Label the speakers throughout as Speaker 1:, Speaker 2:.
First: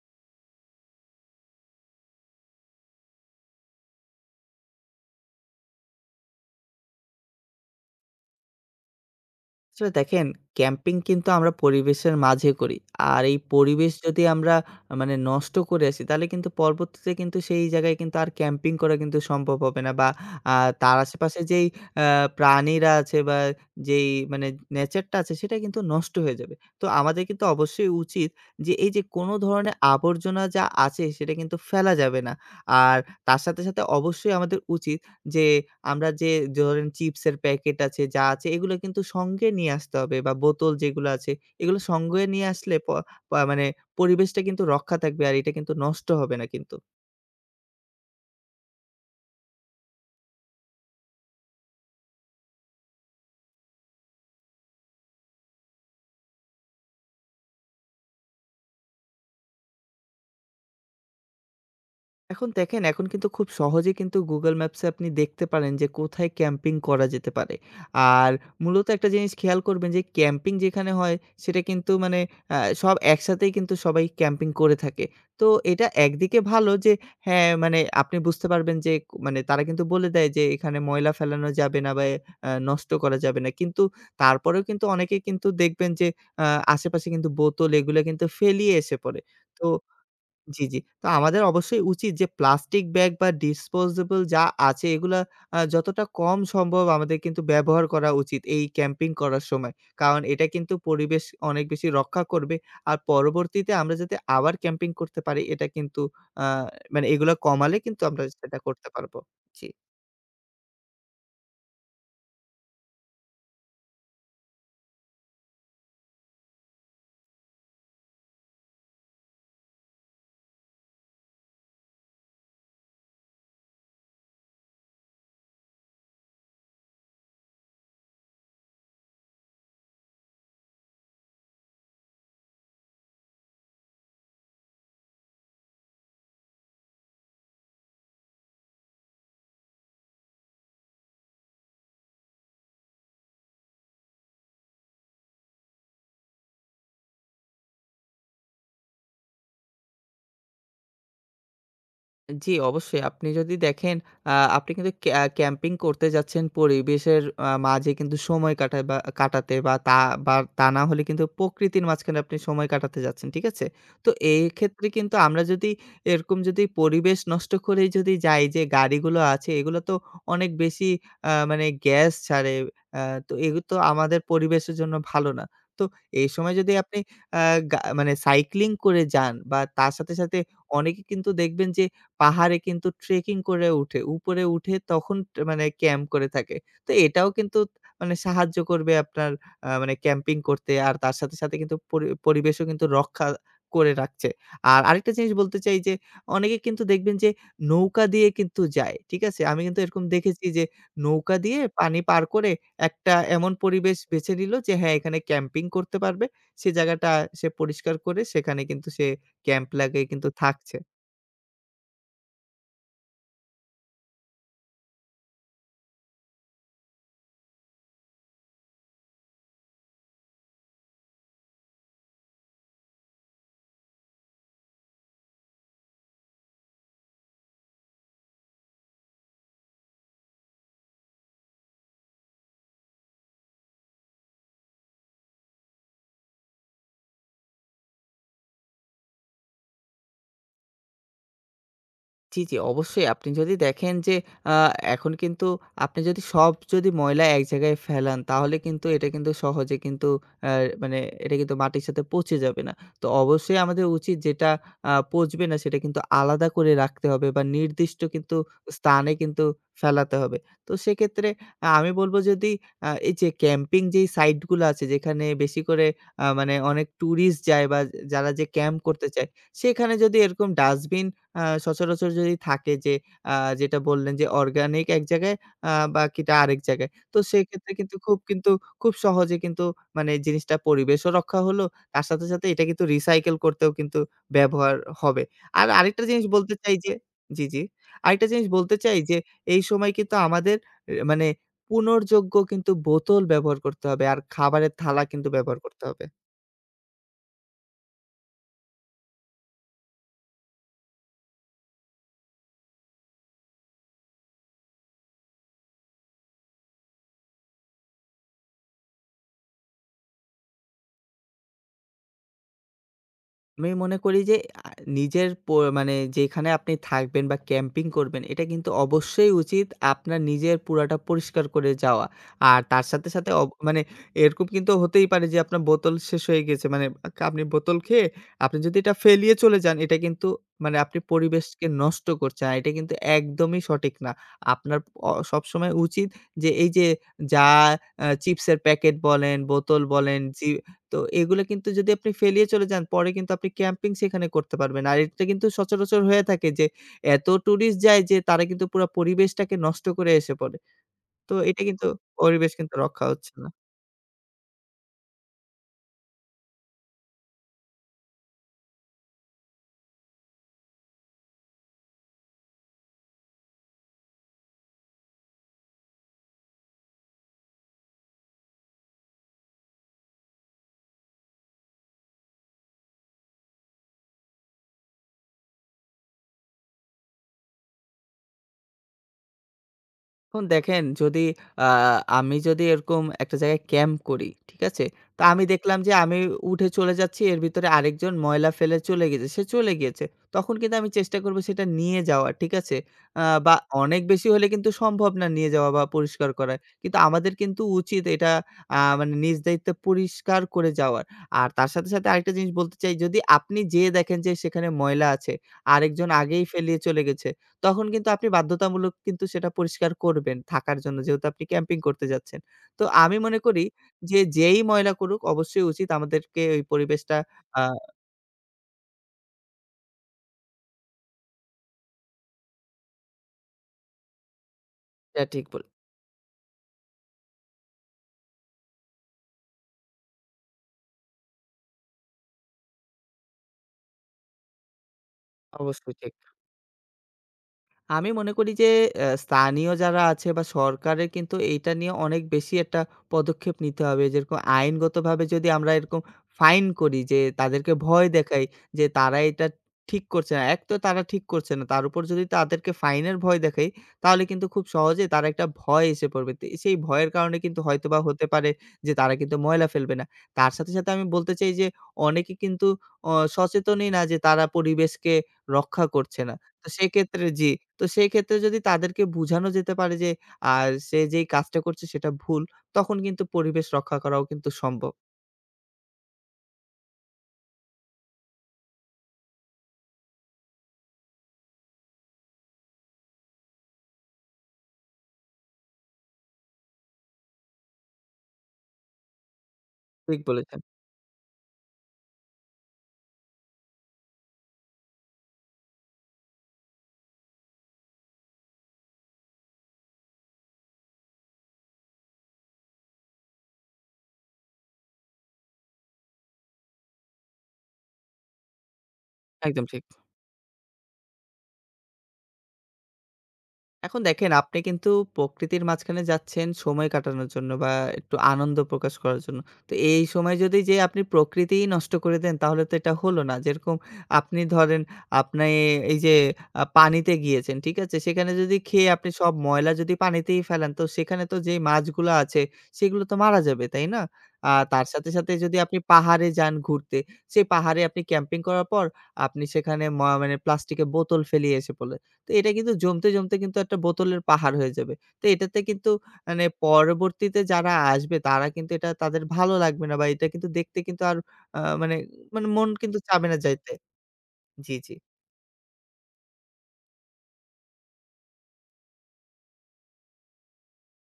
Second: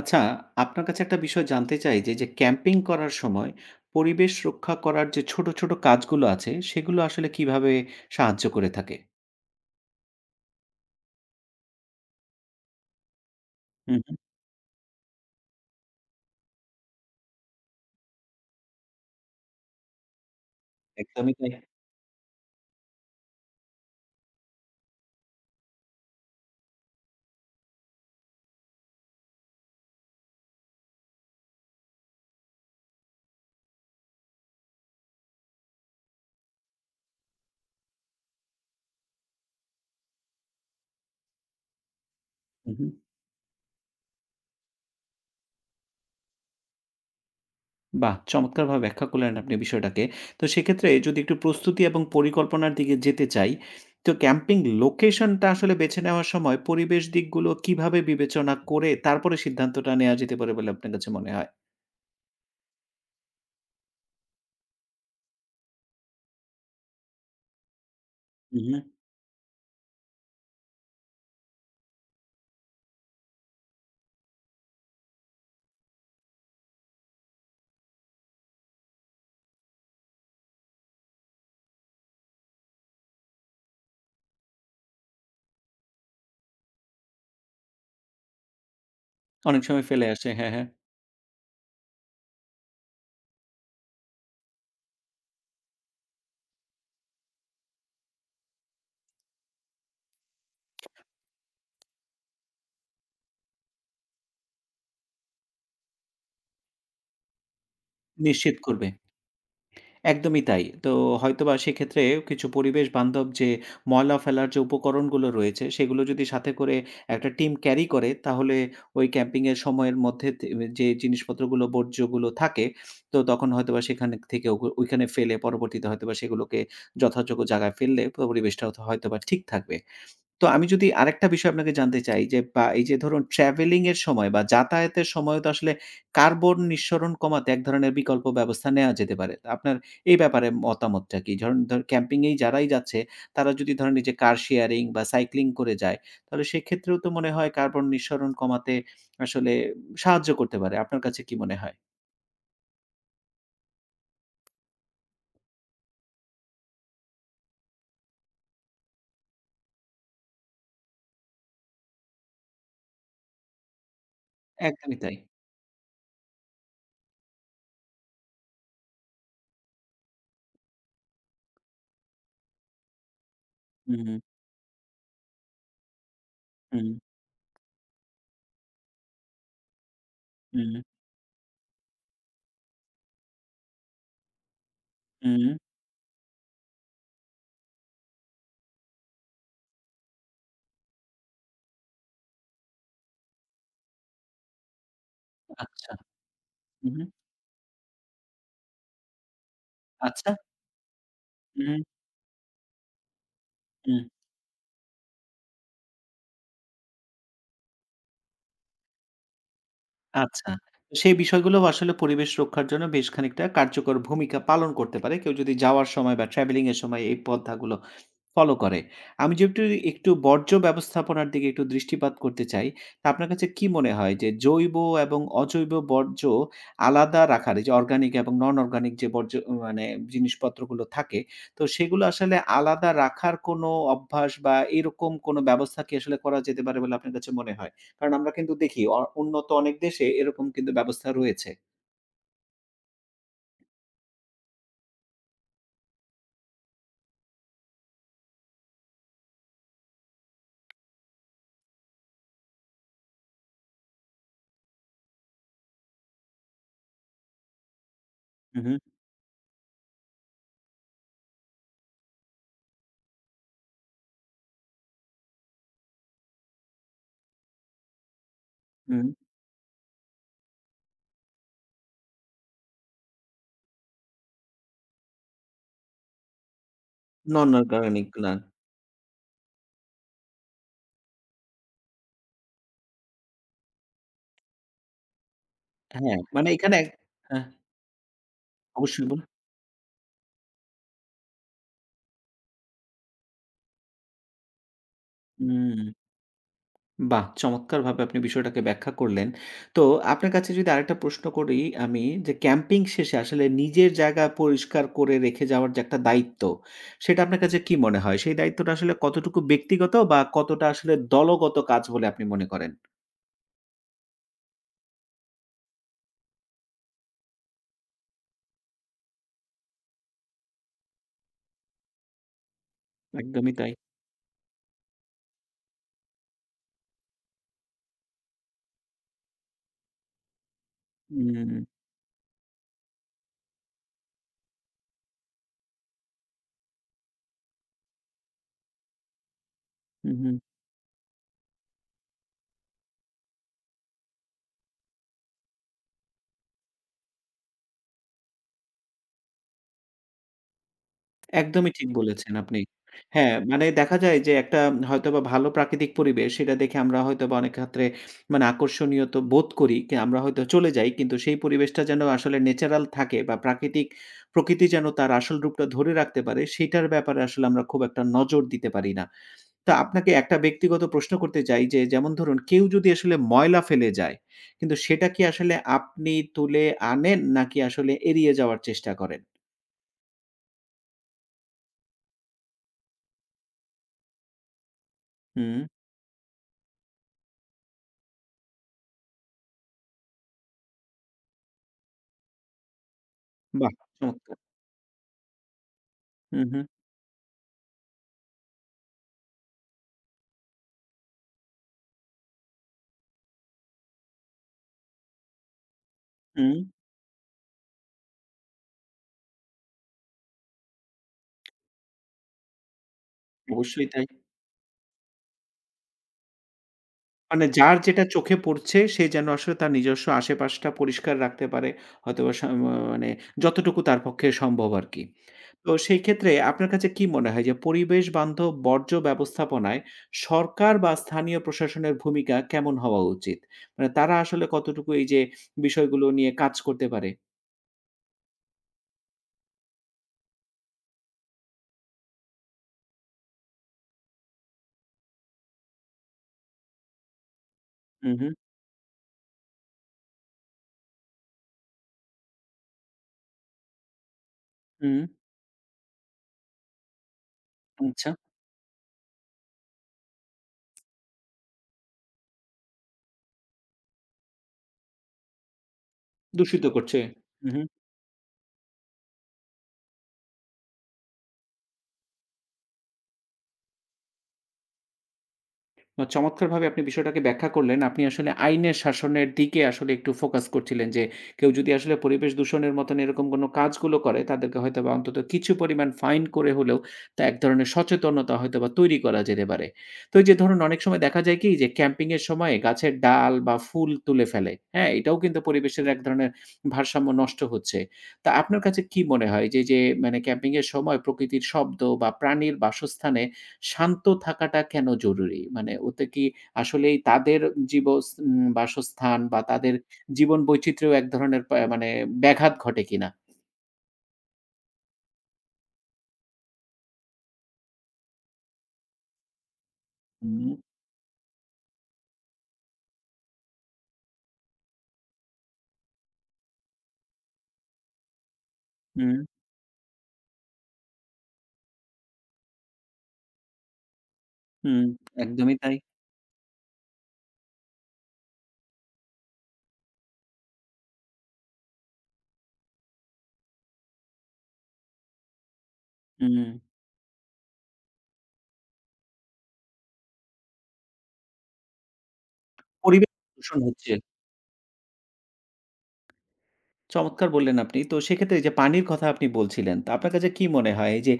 Speaker 1: আচ্ছা, আপনার কাছে একটা বিষয় জানতে চাই যে ক্যাম্পিং করার সময় পরিবেশ রক্ষা করার যে ছোট, ছোট কাজগুলো আছে সেগুলো আসলে কিভাবে সাহায্য করে থাকে?
Speaker 2: আসলে দেখেন, ক্যাম্পিং কিন্তু আমরা পরিবেশের মাঝে করি। আর এই পরিবেশ
Speaker 1: হু, হু,
Speaker 2: যদি আমরা মানে নষ্ট করে আসি তাহলে কিন্তু পরবর্তীতে কিন্তু সেই জায়গায় কিন্তু আর ক্যাম্পিং করা কিন্তু সম্ভব হবে না, বা আ তার
Speaker 1: একদমই
Speaker 2: আশেপাশে
Speaker 1: তাই।
Speaker 2: যেই আ প্রাণীরা আছে, বা যেই মানে নেচারটা আছে সেটা কিন্তু নষ্ট হয়ে যাবে। তো আমাদের কিন্তু অবশ্যই উচিত যে এই যে কোনো ধরনের আবর্জনা যা আছে সেটা কিন্তু ফেলা যাবে না। আর তার সাথে, সাথে অবশ্যই আমাদের উচিত যে আমরা যে ধরেন চিপসের প্যাকেট আছে, যা আছে এগুলো কিন্তু সঙ্গে নিয়ে আসতে হবে, বা বোতল যেগুলো আছে, এগুলো সঙ্গে নিয়ে
Speaker 1: হু,
Speaker 2: আসলে
Speaker 1: হু।
Speaker 2: প পা মানে পরিবেশটা কিন্তু রক্ষা থাকবে আর এটা কিন্তু নষ্ট হবে না কিন্তু।
Speaker 1: বাহ! চমৎকারভাবে ব্যাখ্যা করলেন আপনি বিষয়টাকে। তো সেক্ষেত্রে যদি একটু প্রস্তুতি এবং পরিকল্পনার দিকে যেতে চাই, তো ক্যাম্পিং লোকেশনটা আসলে বেছে নেওয়ার সময় পরিবেশ দিকগুলো কিভাবে বিবেচনা করে তারপরে সিদ্ধান্তটা নেওয়া যেতে পারে বলে আপনার কাছে মনে হয়?
Speaker 2: এখন দেখেন, এখন কিন্তু খুব সহজেই কিন্তু Google Maps এ আপনি দেখতে পারেন যে কোথায় ক্যাম্পিং করা যেতে পারে। আর
Speaker 1: হু, হু।
Speaker 2: মূলত একটা জিনিস খেয়াল করবেন যে ক্যাম্পিং যেখানে হয় সেটা কিন্তু মানে সব একসাথেই কিন্তু সবাই ক্যাম্পিং করে থাকে। তো এটা একদিকে ভালো যে হ্যাঁ, মানে আপনি বুঝতে পারবেন যে মানে তারা কিন্তু বলে দেয় যে এখানে ময়লা ফেলানো যাবে না, বা নষ্ট করা যাবে না। কিন্তু তারপরেও কিন্তু অনেকে কিন্তু দেখবেন যে আ আশেপাশে কিন্তু বোতল এগুলা কিন্তু ফেলিয়ে এসে পড়ে।
Speaker 1: অনেক
Speaker 2: তো
Speaker 1: সময় ফেলে আসে। হ্যাঁ,
Speaker 2: জি,
Speaker 1: হ্যাঁ।
Speaker 2: জি। তো আমাদের অবশ্যই উচিত যে প্লাস্টিক ব্যাগ বা ডিসপোজেবল যা আছে এগুলা যতটা কম সম্ভব আমাদের কিন্তু ব্যবহার করা উচিত এই ক্যাম্পিং করার সময়। কারণ এটা কিন্তু পরিবেশ অনেক বেশি রক্ষা করবে। আর পরবর্তীতে আমরা যাতে আবার ক্যাম্পিং করতে পারি এটা কিন্তু আ মানে এগুলা কমালে কিন্তু আমরা
Speaker 1: নিশ্চিত
Speaker 2: সেটা
Speaker 1: করবে।
Speaker 2: করতে পারব। জি।
Speaker 1: একদমই তাই। তো হয়তোবা সেক্ষেত্রে কিছু পরিবেশ বান্ধব যে ময়লা ফেলার যে উপকরণগুলো রয়েছে, সেগুলো যদি সাথে করে একটা টিম ক্যারি করে, তাহলে ওই ক্যাম্পিং এর সময়ের মধ্যে তে যে জিনিসপত্রগুলো, বর্জ্যগুলো থাকে, তো তখন হয়তোবা সেখান থেকে ওইখানে ফেলে পরবর্তীতে হয়তোবা সেগুলোকে যথাযোগ্য জায়গায় ফেললে পরিবেশটাও হয়তোবা ঠিক থাকবে। তো আমি যদি আরেকটা বিষয় আপনাকে জানতে চাই যে বা এই যে ধরুন ট্রাভেলিং এর সময় বা যাতায়াতের সময়ও তো আসলে কার্বন নিঃসরণ কমাতে এক ধরনের বিকল্প ব্যবস্থা নেওয়া যেতে পারে। তা আপনার এই ব্যাপারে মতামতটা কি? ধরুন ক্যাম্পিং এই যারাই যাচ্ছে তারা যদি ধরেন এই যে কার শেয়ারিং বা সাইক্লিং করে যায়, তাহলে সেক্ষেত্রেও তো মনে হয় কার্বন নিঃসরণ কমাতে আসলে সাহায্য করতে পারে। আপনার কাছে কি মনে হয়?
Speaker 2: জি, অবশ্যই। আপনি যদি দেখেন আপনি কিন্তু ক্যাম্পিং করতে যাচ্ছেন পরিবেশের মাঝে কিন্তু সময় কাটায় বা কাটাতে, বা তা না হলে কিন্তু প্রকৃতির মাঝখানে আপনি সময় কাটাতে যাচ্ছেন। ঠিক আছে? তো এক্ষেত্রে
Speaker 1: একদমই
Speaker 2: কিন্তু
Speaker 1: তাই।
Speaker 2: আমরা যদি এরকম যদি পরিবেশ নষ্ট করেই যদি যাই, যে গাড়িগুলো আছে এগুলো তো অনেক বেশি মানে গ্যাস ছাড়ে। আ তো এগুলো তো
Speaker 1: হুম, হুম,
Speaker 2: আমাদের পরিবেশের জন্য ভালো না। তো এই সময় যদি
Speaker 1: হুম,
Speaker 2: আপনি আ গা মানে সাইক্লিং করে যান, বা তার সাথে, সাথে
Speaker 1: হুম,
Speaker 2: অনেকে কিন্তু দেখবেন যে পাহাড়ে কিন্তু ট্রেকিং করে উঠে, উপরে উঠে তখন
Speaker 1: হুম
Speaker 2: মানে ক্যাম্প করে থাকে। তো এটাও কিন্তু মানে সাহায্য করবে আপনার মানে ক্যাম্পিং করতে। আর তার সাথে, সাথে কিন্তু পরিবেশও কিন্তু রক্ষা করে রাখছে। আর আরেকটা জিনিস বলতে চাই
Speaker 1: আচ্ছা।
Speaker 2: যে, অনেকে কিন্তু
Speaker 1: হুম,
Speaker 2: দেখবেন যে নৌকা দিয়ে কিন্তু যায়। ঠিক আছে? আমি কিন্তু এরকম
Speaker 1: আচ্ছা।
Speaker 2: দেখেছি যে নৌকা দিয়ে
Speaker 1: হুম,
Speaker 2: পানি পার করে একটা এমন পরিবেশ
Speaker 1: হুম।
Speaker 2: বেছে নিল যে হ্যাঁ, এখানে ক্যাম্পিং করতে পারবে। সে জায়গাটা সে পরিষ্কার করে সেখানে কিন্তু সে ক্যাম্প লাগিয়ে কিন্তু
Speaker 1: আচ্ছা।
Speaker 2: থাকছে।
Speaker 1: তো সেই বিষয়গুলোও আসলে পরিবেশ রক্ষার জন্য বেশ খানিকটা কার্যকর ভূমিকা পালন করতে পারে। কেউ যদি যাওয়ার সময় বা ট্রাভেলিং এর সময় এই পন্থাগুলো ফলো করে। আমি যেহেতু একটু বর্জ্য ব্যবস্থাপনার দিকে একটু দৃষ্টিপাত করতে চাই, তা আপনার কাছে কি মনে হয় যে জৈব এবং অজৈব বর্জ্য আলাদা রাখার এই যে অর্গানিক এবং নন অর্গানিক যে বর্জ্য মানে জিনিসপত্রগুলো থাকে, তো সেগুলো আসলে আলাদা রাখার কোনো অভ্যাস বা এরকম কোনো ব্যবস্থা কি আসলে করা যেতে পারে বলে আপনার কাছে মনে হয়? কারণ আমরা কিন্তু দেখি উন্নত অনেক দেশে এরকম কিন্তু ব্যবস্থা রয়েছে।
Speaker 2: জি, জি, অবশ্যই। আপনি যদি দেখেন যে আ এখন কিন্তু আপনি যদি সব যদি ময়লা এক জায়গায় ফেলান তাহলে কিন্তু এটা কিন্তু সহজে কিন্তু আ মানে এটা কিন্তু মাটির সাথে পচে যাবে না। তো অবশ্যই আমাদের উচিত যেটা পচবে না সেটা কিন্তু আলাদা করে রাখতে হবে, বা নির্দিষ্ট কিন্তু
Speaker 1: হু, হু,
Speaker 2: স্থানে কিন্তু ফেলাতে হবে। তো সেক্ষেত্রে আমি বলব, যদি এই যে ক্যাম্পিং যেই সাইট গুলো আছে যেখানে বেশি করে মানে অনেক টুরিস্ট যায়, বা যারা যে ক্যাম্প
Speaker 1: হু।
Speaker 2: করতে চায়, সেখানে যদি এরকম ডাস্টবিন সচরাচর যদি থাকে, যে আ যেটা বললেন যে অর্গানিক এক জায়গায়, বাকিটা আরেক জায়গায়। তো
Speaker 1: নন
Speaker 2: সেক্ষেত্রে কিন্তু
Speaker 1: অর্গানিক না।
Speaker 2: খুব সহজে কিন্তু মানে জিনিসটা পরিবেশও রক্ষা হলো। তার সাথে, সাথে এটা কিন্তু রিসাইকেল করতেও কিন্তু ব্যবহার হবে। আর আরেকটা
Speaker 1: হ্যাঁ,
Speaker 2: জিনিস
Speaker 1: মানে
Speaker 2: বলতে চাই
Speaker 1: এখানে
Speaker 2: যে জি,
Speaker 1: হ্যাঁ,
Speaker 2: জি। আরেকটা জিনিস বলতে চাই
Speaker 1: অবশ্যই
Speaker 2: যে
Speaker 1: বলুন।
Speaker 2: এই সময় কিন্তু আমাদের মানে পুনর্যোগ্য কিন্তু বোতল ব্যবহার করতে হবে। আর খাবারের থালা কিন্তু ব্যবহার
Speaker 1: হুম।
Speaker 2: করতে হবে।
Speaker 1: বাহ! চমৎকারভাবে আপনি বিষয়টাকে ব্যাখ্যা করলেন। তো আপনার কাছে যদি আরেকটা প্রশ্ন করি আমি যে ক্যাম্পিং শেষে আসলে নিজের জায়গা পরিষ্কার করে রেখে যাওয়ার যে একটা দায়িত্ব, সেটা আপনার কাছে কি মনে হয়? সেই দায়িত্বটা আসলে কতটুকু ব্যক্তিগত বা কতটা আসলে দলগত কাজ বলে আপনি মনে করেন?
Speaker 2: আমি মনে করি যে আ নিজের মানে যেখানে আপনি থাকবেন বা ক্যাম্পিং করবেন এটা কিন্তু অবশ্যই উচিত আপনার নিজের পুরাটা পরিষ্কার করে যাওয়া। আর তার সাথে,
Speaker 1: একদমই
Speaker 2: সাথে
Speaker 1: একদমই তাই।
Speaker 2: মানে এরকম কিন্তু হতেই পারে যে আপনার বোতল শেষ হয়ে গেছে। মানে আপনি বোতল খেয়ে আপনি যদি এটা ফেলিয়ে চলে যান এটা কিন্তু মানে আপনি
Speaker 1: হুম, হুম,
Speaker 2: পরিবেশকে নষ্ট করছেন। আর এটা কিন্তু একদমই সঠিক না। আপনার সবসময় উচিত যে এই যে যা চিপসের প্যাকেট বলেন, বোতল বলেন,
Speaker 1: হুম।
Speaker 2: জি, তো এগুলো কিন্তু যদি আপনি ফেলিয়ে চলে যান, পরে কিন্তু আপনি ক্যাম্পিং সেখানে করতে পারবেন। আর এটা কিন্তু সচরাচর হয়ে থাকে যে এত টুরিস্ট যায় যে তারা কিন্তু পুরা পরিবেশটাকে নষ্ট করে এসে পড়ে। তো এটা
Speaker 1: একদমই
Speaker 2: কিন্তু
Speaker 1: ঠিক বলেছেন
Speaker 2: পরিবেশ
Speaker 1: আপনি।
Speaker 2: কিন্তু রক্ষা হচ্ছে
Speaker 1: হ্যাঁ,
Speaker 2: না।
Speaker 1: মানে দেখা যায় যে একটা হয়তোবা ভালো প্রাকৃতিক পরিবেশ সেটা দেখে আমরা হয়তোবা অনেক ক্ষেত্রে মানে আকর্ষণীয় তো বোধ করি। কি আমরা হয়তো চলে যাই। কিন্তু সেই পরিবেশটা যেন আসলে ন্যাচারাল থাকে বা প্রাকৃতিক প্রকৃতি যেন তার আসল রূপটা ধরে রাখতে পারে সেটার ব্যাপারে আসলে আমরা খুব একটা নজর দিতে পারি না। তো আপনাকে একটা ব্যক্তিগত প্রশ্ন করতে চাই যে যেমন ধরুন কেউ যদি আসলে ময়লা ফেলে যায়, কিন্তু সেটা কি আসলে আপনি তুলে আনেন নাকি আসলে এড়িয়ে যাওয়ার চেষ্টা করেন?
Speaker 2: এখন দেখেন, যদি আ আমি যদি এরকম একটা জায়গায় ক্যাম্প করি, ঠিক আছে? তো আমি
Speaker 1: হুম,
Speaker 2: দেখলাম যে আমি উঠে চলে যাচ্ছি, এর ভিতরে আরেকজন ময়লা ফেলে চলে গেছে। সে চলে গিয়েছে। তখন কিন্তু আমি চেষ্টা করব সেটা নিয়ে যাওয়ার, ঠিক আছে? বা
Speaker 1: বাহ!
Speaker 2: অনেক বেশি
Speaker 1: চমৎকার।
Speaker 2: হলে কিন্তু সম্ভব না নিয়ে যাওয়া বা পরিষ্কার
Speaker 1: হু,
Speaker 2: করা।
Speaker 1: হু।
Speaker 2: কিন্তু আমাদের কিন্তু উচিত এটা মানে নিজ দায়িত্বে পরিষ্কার করে যাওয়ার। আর তার সাথে, সাথে আরেকটা জিনিস বলতে চাই, যদি আপনি যেয়ে দেখেন যে সেখানে ময়লা আছে, আরেকজন আগেই
Speaker 1: হুম,
Speaker 2: ফেলিয়ে চলে গেছে। তখন কিন্তু আপনি বাধ্যতামূলক কিন্তু সেটা পরিষ্কার করবেন থাকার জন্য। যেহেতু আপনি ক্যাম্পিং করতে যাচ্ছেন। তো আমি মনে করি
Speaker 1: অবশ্যই তাই।
Speaker 2: যে, যেই ময়লা করুক অবশ্যই উচিত আমাদেরকে ওই পরিবেশটা,
Speaker 1: মানে
Speaker 2: আ
Speaker 1: যার যেটা চোখে পড়ছে সে যেন আসলে তার নিজস্ব আশেপাশটা পরিষ্কার রাখতে পারে। হয়তোবা সা মা মানে যতটুকু তার পক্ষে সম্ভব আরকি।
Speaker 2: এটা ঠিক
Speaker 1: তো সেই ক্ষেত্রে আপনার কাছে কি মনে হয় যে পরিবেশ বান্ধব বর্জ্য ব্যবস্থাপনায় সরকার বা স্থানীয় প্রশাসনের ভূমিকা কেমন হওয়া উচিত? মানে তারা আসলে কতটুকু এই যে
Speaker 2: অবশ্যই
Speaker 1: বিষয়গুলো
Speaker 2: ঠিক।
Speaker 1: নিয়ে কাজ করতে পারে?
Speaker 2: আমি মনে করি যে স্থানীয় যারা আছে বা সরকারের কিন্তু এইটা নিয়ে অনেক বেশি একটা পদক্ষেপ নিতে হবে। যেরকম আইনগতভাবে যদি আমরা এরকম ফাইন করি, যে তাদেরকে ভয়
Speaker 1: হু, হু,
Speaker 2: দেখাই যে তারা এটা ঠিক করছে না। এক তো তারা ঠিক করছে না। তার উপর যদি তাদেরকে ফাইনের ভয় দেখাই তাহলে কিন্তু খুব সহজে তারা একটা ভয় এসে পড়বে। তো সেই ভয়ের কারণে কিন্তু
Speaker 1: হু,
Speaker 2: হয়তোবা
Speaker 1: আচ্ছা।
Speaker 2: হতে পারে যে তারা কিন্তু ময়লা ফেলবে না। তার সাথে, সাথে আমি বলতে চাই যে অনেকে কিন্তু সচেতনই না যে তারা পরিবেশকে রক্ষা করছে না।
Speaker 1: দূষিত
Speaker 2: তো
Speaker 1: করছে।
Speaker 2: সেক্ষেত্রে
Speaker 1: হু,
Speaker 2: জি।
Speaker 1: হু।
Speaker 2: তো সেই ক্ষেত্রে যদি তাদেরকে বুঝানো যেতে পারে যে আ সে যেই কাজটা করছে সেটা ভুল, তখন কিন্তু পরিবেশ রক্ষা করাও কিন্তু সম্ভব।
Speaker 1: বা চমৎকারভাবে আপনি বিষয়টাকে ব্যাখ্যা করলেন। আপনি আসলে আইনের শাসনের দিকে আসলে একটু ফোকাস করছিলেন যে, কেউ যদি আসলে পরিবেশ দূষণের মতন এরকম কোনো কাজগুলো করে, তাদেরকে হয়তোবা অন্তত কিছু পরিমাণ ফাইন করে হলেও তা এক ধরনের সচেতনতা হয়তোবা তৈরি করা যেতে পারে। তো
Speaker 2: ঠিক
Speaker 1: এই যে ধরুন
Speaker 2: বলেছেন।
Speaker 1: অনেক সময় দেখা যায় কি যে, ক্যাম্পিং এর সময় গাছের ডাল বা ফুল তুলে ফেলে। হ্যাঁ? এটাও কিন্তু পরিবেশের এক ধরনের ভারসাম্য নষ্ট হচ্ছে। তা আপনার কাছে কি মনে হয় যে, মানে ক্যাম্পিং এর সময় প্রকৃতির শব্দ বা প্রাণীর বাসস্থানে শান্ত থাকাটা কেন জরুরি? মানে ওতে কি আসলেই তাদের জীবস উম বাসস্থান বা
Speaker 2: একদম
Speaker 1: তাদের
Speaker 2: ঠিক।
Speaker 1: জীবন বৈচিত্র্যেও এক ধরনের মানে ব্যাঘাত ঘটে কিনা?
Speaker 2: এখন দেখেন, আপনি কিন্তু প্রকৃতির মাঝখানে যাচ্ছেন সময় কাটানোর জন্য, বা একটু আনন্দ প্রকাশ করার জন্য। তো এই সময়
Speaker 1: হুম,
Speaker 2: যদি যেয়ে আপনি প্রকৃতিই নষ্ট করে দেন তাহলে তো এটা হলো না। যেরকম আপনি ধরেন আপনি এই যে পানিতে গিয়েছেন, ঠিক আছে? সেখানে যদি খেয়ে আপনি
Speaker 1: হুম,
Speaker 2: সব ময়লা যদি পানিতেই ফেলেন, তো সেখানে তো যেই মাছগুলো আছে সেগুলো তো মারা যাবে, তাই না?
Speaker 1: হুম,
Speaker 2: তার সাথে, সাথে
Speaker 1: একদমই
Speaker 2: যদি
Speaker 1: তাই।
Speaker 2: আপনি পাহাড়ে যান ঘুরতে, সেই পাহাড়ে আপনি ক্যাম্পিং করার পর আপনি সেখানে মানে প্লাস্টিকের বোতল ফেলিয়ে এসে পড়লেন। তো এটা কিন্তু জমতে, জমতে কিন্তু একটা বোতলের পাহাড় হয়ে যাবে। তো এটাতে কিন্তু মানে
Speaker 1: হুম,
Speaker 2: পরবর্তীতে যারা আসবে তারা কিন্তু এটা তাদের ভালো লাগবে না, বা এটা কিন্তু দেখতে কিন্তু আর মানে, মানে মন কিন্তু
Speaker 1: পরিবেশ
Speaker 2: চাবে না
Speaker 1: দূষণ
Speaker 2: যাইতে।
Speaker 1: হচ্ছে।
Speaker 2: জি, জি।
Speaker 1: চমৎকার বললেন আপনি। তো সেক্ষেত্রে এই যে পানির কথা আপনি বলছিলেন। তো আপনার কাছে কি মনে হয় এই যে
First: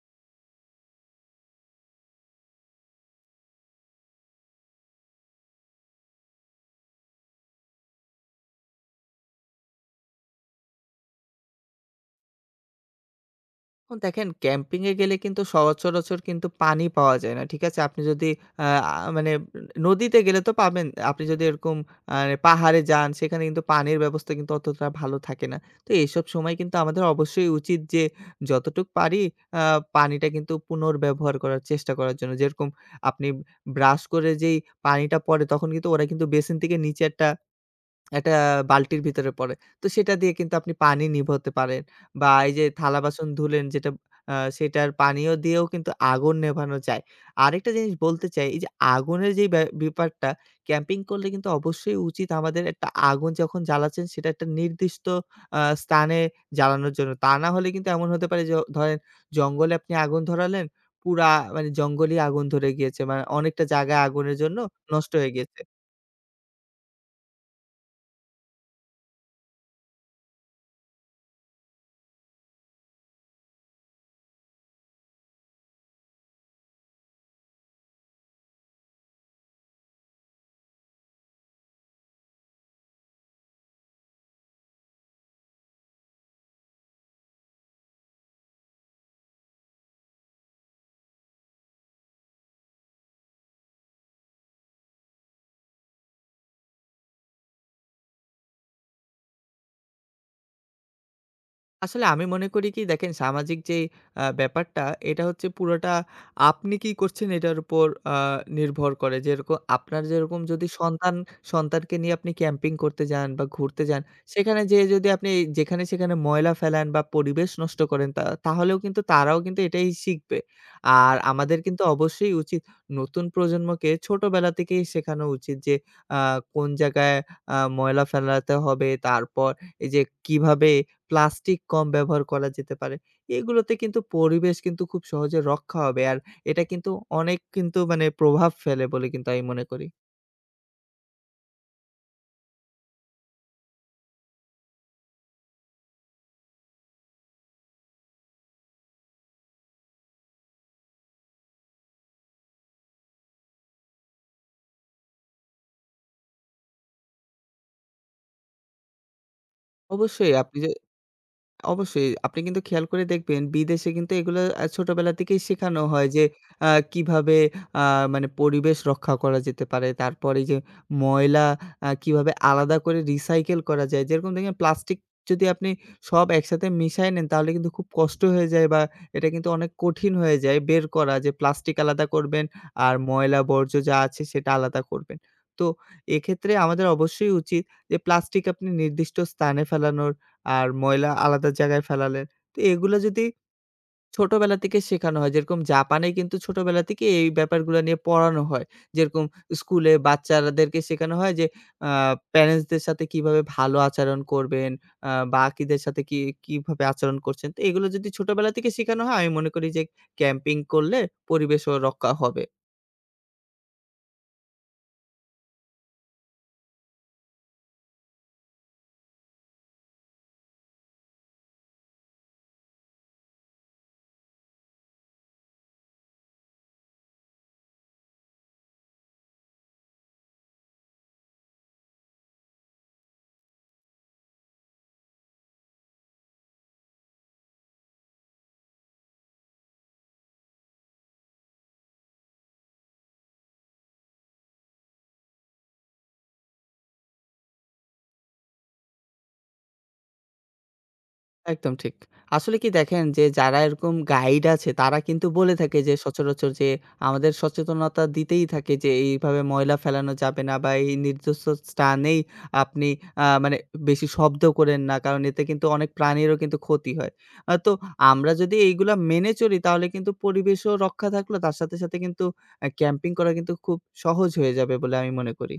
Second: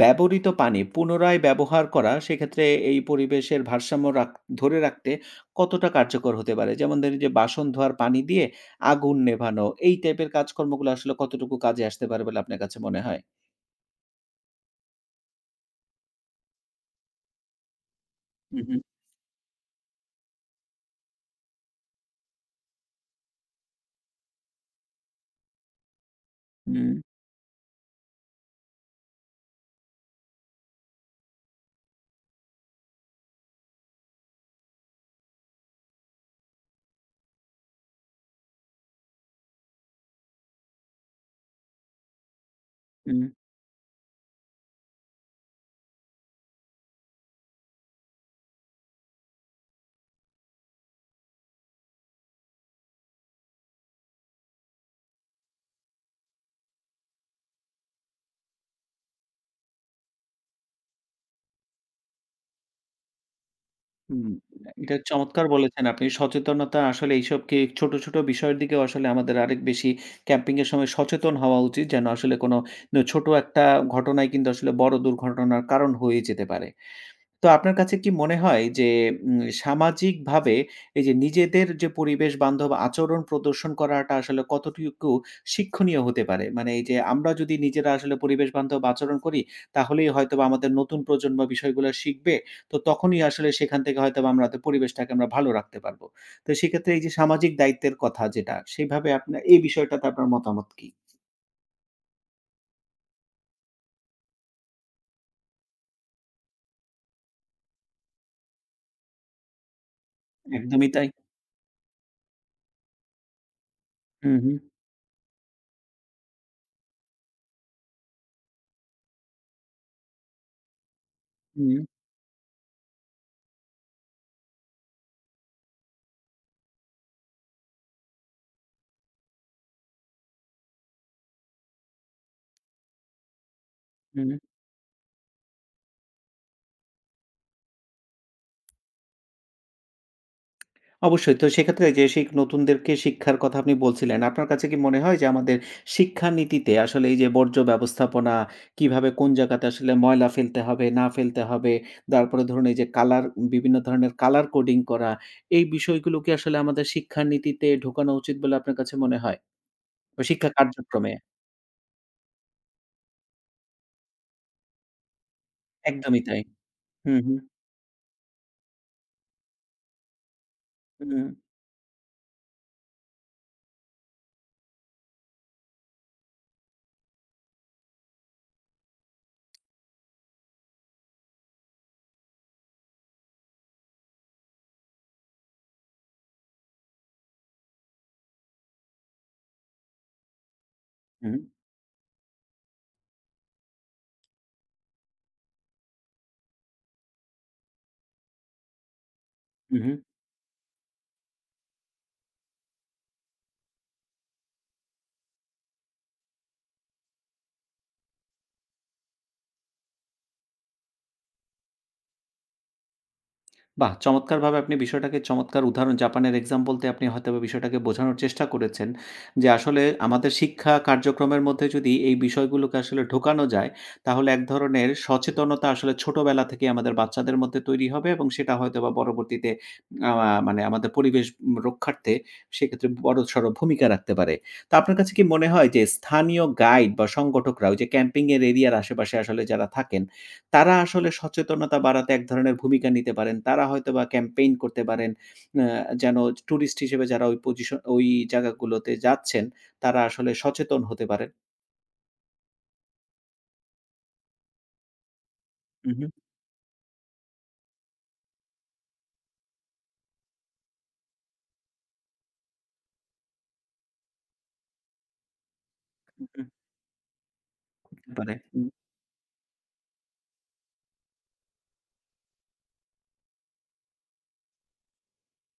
Speaker 1: ব্যবহৃত পানি পুনরায় ব্যবহার করা সেক্ষেত্রে এই পরিবেশের ভারসাম্য রাখ ধরে রাখতে কতটা কার্যকর হতে পারে? যেমন ধরেন যে বাসন ধোয়ার পানি দিয়ে আগুন নেভানো এই টাইপের কাজকর্মগুলো আসলে কতটুকু কাজে আসতে পারে বলে আপনার কাছে মনে হয়?
Speaker 2: এখন দেখেন, ক্যাম্পিং এ গেলে কিন্তু সচরাচর কিন্তু পানি পাওয়া যায় না। ঠিক আছে? আপনি যদি
Speaker 1: হু,
Speaker 2: আ
Speaker 1: হু।
Speaker 2: আ মানে নদীতে গেলে তো পাবেন। আপনি যদি এরকম মানে পাহাড়ে যান সেখানে কিন্তু পানির ব্যবস্থা কিন্তু অতটা ভালো থাকে না। তো এসব সময় কিন্তু
Speaker 1: হুম,
Speaker 2: আমাদের অবশ্যই উচিত যে যতটুক পারি আ পানিটা কিন্তু পুনর্ব্যবহার করার চেষ্টা করার জন্য। যেরকম আপনি ব্রাশ করে যেই পানিটা পড়ে তখন কিন্তু ওরা কিন্তু বেসিন থেকে নিচে একটা একটা বালতির ভিতরে পড়ে। তো সেটা দিয়ে কিন্তু আপনি পানি নিভোতে পারেন, বা এই যে
Speaker 1: হুম।
Speaker 2: থালা-বাসন ধুলেন যেটা সেটার পানীয় দিয়েও কিন্তু আগুন নেভানো যায়। আরেকটা জিনিস বলতে চাই এই যে আগুনের যেই ব্যাপারটা, ক্যাম্পিং করলে কিন্তু অবশ্যই উচিত আমাদের একটা আগুন যখন জ্বালাচ্ছেন সেটা একটা নির্দিষ্ট স্থানে জ্বালানোর জন্য। তা না হলে কিন্তু এমন হতে পারে যে ধরেন জঙ্গলে আপনি আগুন ধরালেন, পুরা মানে জঙ্গলই আগুন ধরে গিয়েছে। মানে অনেকটা জায়গায়
Speaker 1: হুম,
Speaker 2: আগুনের জন্য
Speaker 1: এটা
Speaker 2: নষ্ট হয়ে
Speaker 1: চমৎকার
Speaker 2: গিয়েছে।
Speaker 1: বলেছেন আপনি। সচেতনতা আসলে এইসবকে ছোট, ছোট বিষয়ের দিকেও আসলে আমাদের আরেক বেশি ক্যাম্পিং এর সময় সচেতন হওয়া উচিত। যেন আসলে কোনো ছোট একটা ঘটনাই কিন্তু আসলে বড় দুর্ঘটনার কারণ হয়ে যেতে পারে। তো আপনার কাছে কি মনে হয় যে সামাজিকভাবে এই যে নিজেদের যে পরিবেশ বান্ধব আচরণ প্রদর্শন করাটা আসলে কতটুকু শিক্ষণীয় হতে পারে? মানে এই যে আমরা যদি নিজেরা আসলে পরিবেশ বান্ধব আচরণ করি তাহলেই হয়তোবা আমাদের নতুন প্রজন্ম বিষয়গুলো শিখবে। তো তখনই আসলে সেখান থেকে হয়তোবা আমরা আমাদের পরিবেশটাকে আমরা ভালো রাখতে পারব। তো সেক্ষেত্রে এই যে সামাজিক দায়িত্বের কথা যেটা সেভাবে আপনার এই বিষয়টাতে আপনার মতামত কি?
Speaker 2: আসলে আমি মনে করি কি, দেখেন সামাজিক যে ব্যাপারটা, এটা হচ্ছে পুরোটা আপনি কি করছেন এটার উপর আ নির্ভর করে। যেরকম আপনার যেরকম যদি
Speaker 1: একদমই তাই।
Speaker 2: সন্তানকে নিয়ে আপনি ক্যাম্পিং করতে যান বা ঘুরতে যান,
Speaker 1: হু, হু,
Speaker 2: সেখানে যেয়ে যদি আপনি যেখানে সেখানে ময়লা ফেলান বা পরিবেশ নষ্ট করেন তা, তাহলেও কিন্তু তারাও কিন্তু এটাই শিখবে। আর আমাদের
Speaker 1: হু,
Speaker 2: কিন্তু অবশ্যই উচিত নতুন প্রজন্মকে ছোটবেলা থেকেই শেখানো উচিত যে আ কোন জায়গায় ময়লা ফেলাতে হবে, তারপর এই যে কিভাবে প্লাস্টিক কম ব্যবহার করা যেতে পারে। এগুলোতে কিন্তু
Speaker 1: হু।
Speaker 2: পরিবেশ কিন্তু খুব সহজে রক্ষা হবে। আর এটা কিন্তু অনেক কিন্তু মানে প্রভাব ফেলে বলে কিন্তু আমি মনে করি।
Speaker 1: অবশ্যই। তো সেক্ষেত্রে যে নতুনদেরকে শিক্ষার কথা আপনি বলছিলেন। আপনার কাছে কি মনে হয় যে আমাদের শিক্ষানীতিতে আসলে এই যে বর্জ্য ব্যবস্থাপনা, কিভাবে কোন জায়গাতে আসলে ময়লা ফেলতে হবে, না ফেলতে হবে, তারপরে ধরুন এই যে বিভিন্ন ধরনের কালার কোডিং করা, এই বিষয়গুলো কি আসলে আমাদের শিক্ষানীতিতে ঢোকানো উচিত বলে আপনার কাছে মনে হয়? বা
Speaker 2: অবশ্যই
Speaker 1: শিক্ষা
Speaker 2: আপনি যদি
Speaker 1: কার্যক্রমে?
Speaker 2: অবশ্যই। আপনি কিন্তু খেয়াল করে দেখবেন বিদেশে কিন্তু এগুলো ছোটবেলা থেকেই শেখানো হয়
Speaker 1: একদমই
Speaker 2: যে
Speaker 1: তাই। হুম,
Speaker 2: কিভাবে
Speaker 1: হুম,
Speaker 2: আ মানে পরিবেশ রক্ষা করা যেতে পারে। তারপরে যে
Speaker 1: হুম,
Speaker 2: ময়লা কিভাবে আলাদা করে রিসাইকেল করা যায়। যেরকম দেখেন প্লাস্টিক যদি আপনি সব একসাথে মিশায় নেন তাহলে কিন্তু খুব কষ্ট হয়ে যায়, বা এটা কিন্তু অনেক কঠিন হয়ে যায় বের করা যে প্লাস্টিক আলাদা করবেন, আর ময়লা বর্জ্য যা আছে সেটা আলাদা করবেন। তো এক্ষেত্রে আমাদের অবশ্যই উচিত যে প্লাস্টিক আপনি নির্দিষ্ট স্থানে ফেলানোর, আর ময়লা
Speaker 1: হুম,
Speaker 2: আলাদা জায়গায় ফেলালেন। তো এগুলো যদি ছোটবেলা থেকে শেখানো হয়, যেরকম জাপানে কিন্তু ছোটবেলা থেকে এই ব্যাপারগুলো নিয়ে পড়ানো হয়। যেরকম স্কুলে
Speaker 1: হুম।
Speaker 2: বাচ্চাদেরকে শেখানো হয় যে আ প্যারেন্টসদের সাথে কিভাবে ভালো আচরণ করবেন, বাকিদের সাথে কি কিভাবে আচরণ করছেন। তো এগুলো যদি ছোটবেলা থেকে শেখানো হয়, আমি মনে করি যে ক্যাম্পিং করলে পরিবেশও রক্ষা হবে।
Speaker 1: বাহ! চমৎকারভাবে আপনি বিষয়টাকে চমৎকার উদাহরণ জাপানের এক্সাম্পল দিয়ে আপনি হয়তোবা বিষয়টাকে বোঝানোর চেষ্টা করেছেন। যে আসলে আমাদের শিক্ষা কার্যক্রমের মধ্যে যদি এই বিষয়গুলোকে আসলে ঢোকানো যায়, তাহলে এক ধরনের সচেতনতা আসলে ছোটবেলা থেকেই আমাদের বাচ্চাদের মধ্যে তৈরি হবে এবং সেটা হয়তোবা পরবর্তীতে আ মানে আমাদের পরিবেশ রক্ষার্থে সেক্ষেত্রে বড়সড় ভূমিকা রাখতে পারে। তো আপনার কাছে কি মনে হয় যে স্থানীয় গাইড বা সংগঠকরা ওই যে ক্যাম্পিং এর এরিয়ার আশেপাশে আসলে যারা থাকেন, তারা আসলে সচেতনতা বাড়াতে এক ধরনের ভূমিকা নিতে পারেন। তারা হয়তোবা ক্যাম্পেইন করতে পারেন। আ যেন টুরিস্ট হিসেবে যারা ওই জায়গাগুলোতে যাচ্ছেন, তারা আসলে সচেতন হতে পারেন।
Speaker 2: একদম ঠিক। আসলে কি দেখেন যে যারা এরকম গাইড আছে তারা কিন্তু বলে থাকে যে
Speaker 1: উহু,
Speaker 2: সচরাচর যে আমাদের সচেতনতা দিতেই থাকে যে এইভাবে ময়লা ফেলানো যাবে না, বা এই নির্দিষ্ট স্থানেই আপনি মানে বেশি শব্দ করেন না। কারণ এতে কিন্তু অনেক প্রাণীরও কিন্তু ক্ষতি হয়। তো
Speaker 1: হতে
Speaker 2: আমরা
Speaker 1: পারে।
Speaker 2: যদি এইগুলা মেনে চলি তাহলে কিন্তু পরিবেশও রক্ষা থাকলো, তার সাথে, সাথে কিন্তু ক্যাম্পিং করা কিন্তু খুব সহজ হয়ে যাবে বলে আমি মনে করি।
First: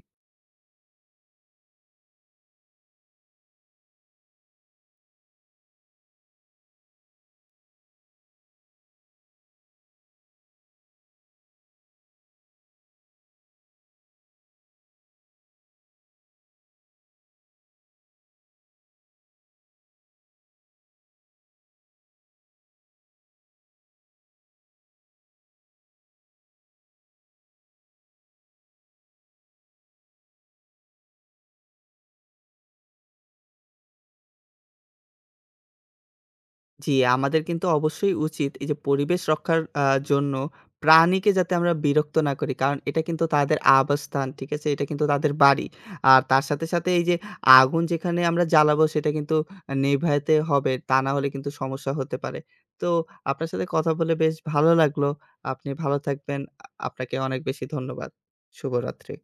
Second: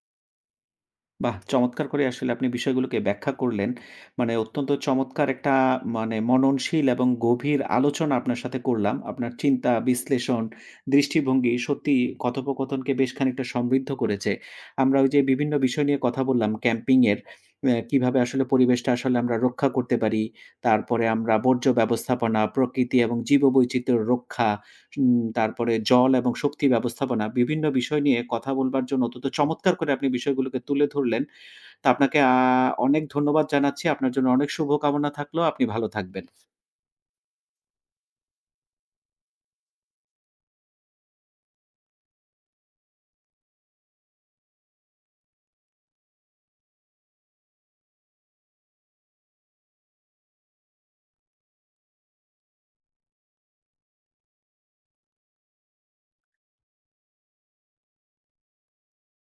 Speaker 1: বাহ! চমৎকার করে আসলে আপনি বিষয়গুলোকে ব্যাখ্যা করলেন। মানে অত্যন্ত চমৎকার একটা মানে মননশীল এবং গভীর আলোচনা আপনার সাথে করলাম। আপনার চিন্তা, বিশ্লেষণ, দৃষ্টিভঙ্গি সত্যিই কথোপকথনকে বেশ খানিকটা সমৃদ্ধ করেছে। আমরা ওই যে বিভিন্ন বিষয় নিয়ে কথা বললাম ক্যাম্পিং এর, কিভাবে আসলে পরিবেশটা আসলে আমরা রক্ষা করতে পারি। তারপরে আমরা বর্জ্য ব্যবস্থাপনা, প্রকৃতি এবং জীববৈচিত্র্য রক্ষা তারপরে জল এবং শক্তি ব্যবস্থাপনা বিভিন্ন বিষয় নিয়ে কথা বলবার জন্য অত্যন্ত চমৎকার করে আপনি বিষয়গুলোকে তুলে ধরলেন। তো আপনাকে অনেক ধন্যবাদ জানাচ্ছি। আপনার জন্য অনেক শুভকামনা থাকলো। আপনি ভালো থাকবেন।
Speaker 2: জি, আমাদের কিন্তু অবশ্যই উচিত এই যে পরিবেশ রক্ষার জন্য প্রাণীকে যাতে আমরা বিরক্ত না করি। কারণ এটা কিন্তু তাদের আবাসস্থান, ঠিক আছে? এটা কিন্তু তাদের বাড়ি। আর তার সাথে, সাথে এই যে আগুন যেখানে আমরা জ্বালাবো সেটা কিন্তু নেভাতে হবে। তা না হলে কিন্তু সমস্যা হতে পারে। তো আপনার সাথে কথা বলে বেশ ভালো লাগলো। আপনি ভালো থাকবেন। আপনাকে অনেক বেশি ধন্যবাদ। শুভরাত্রি।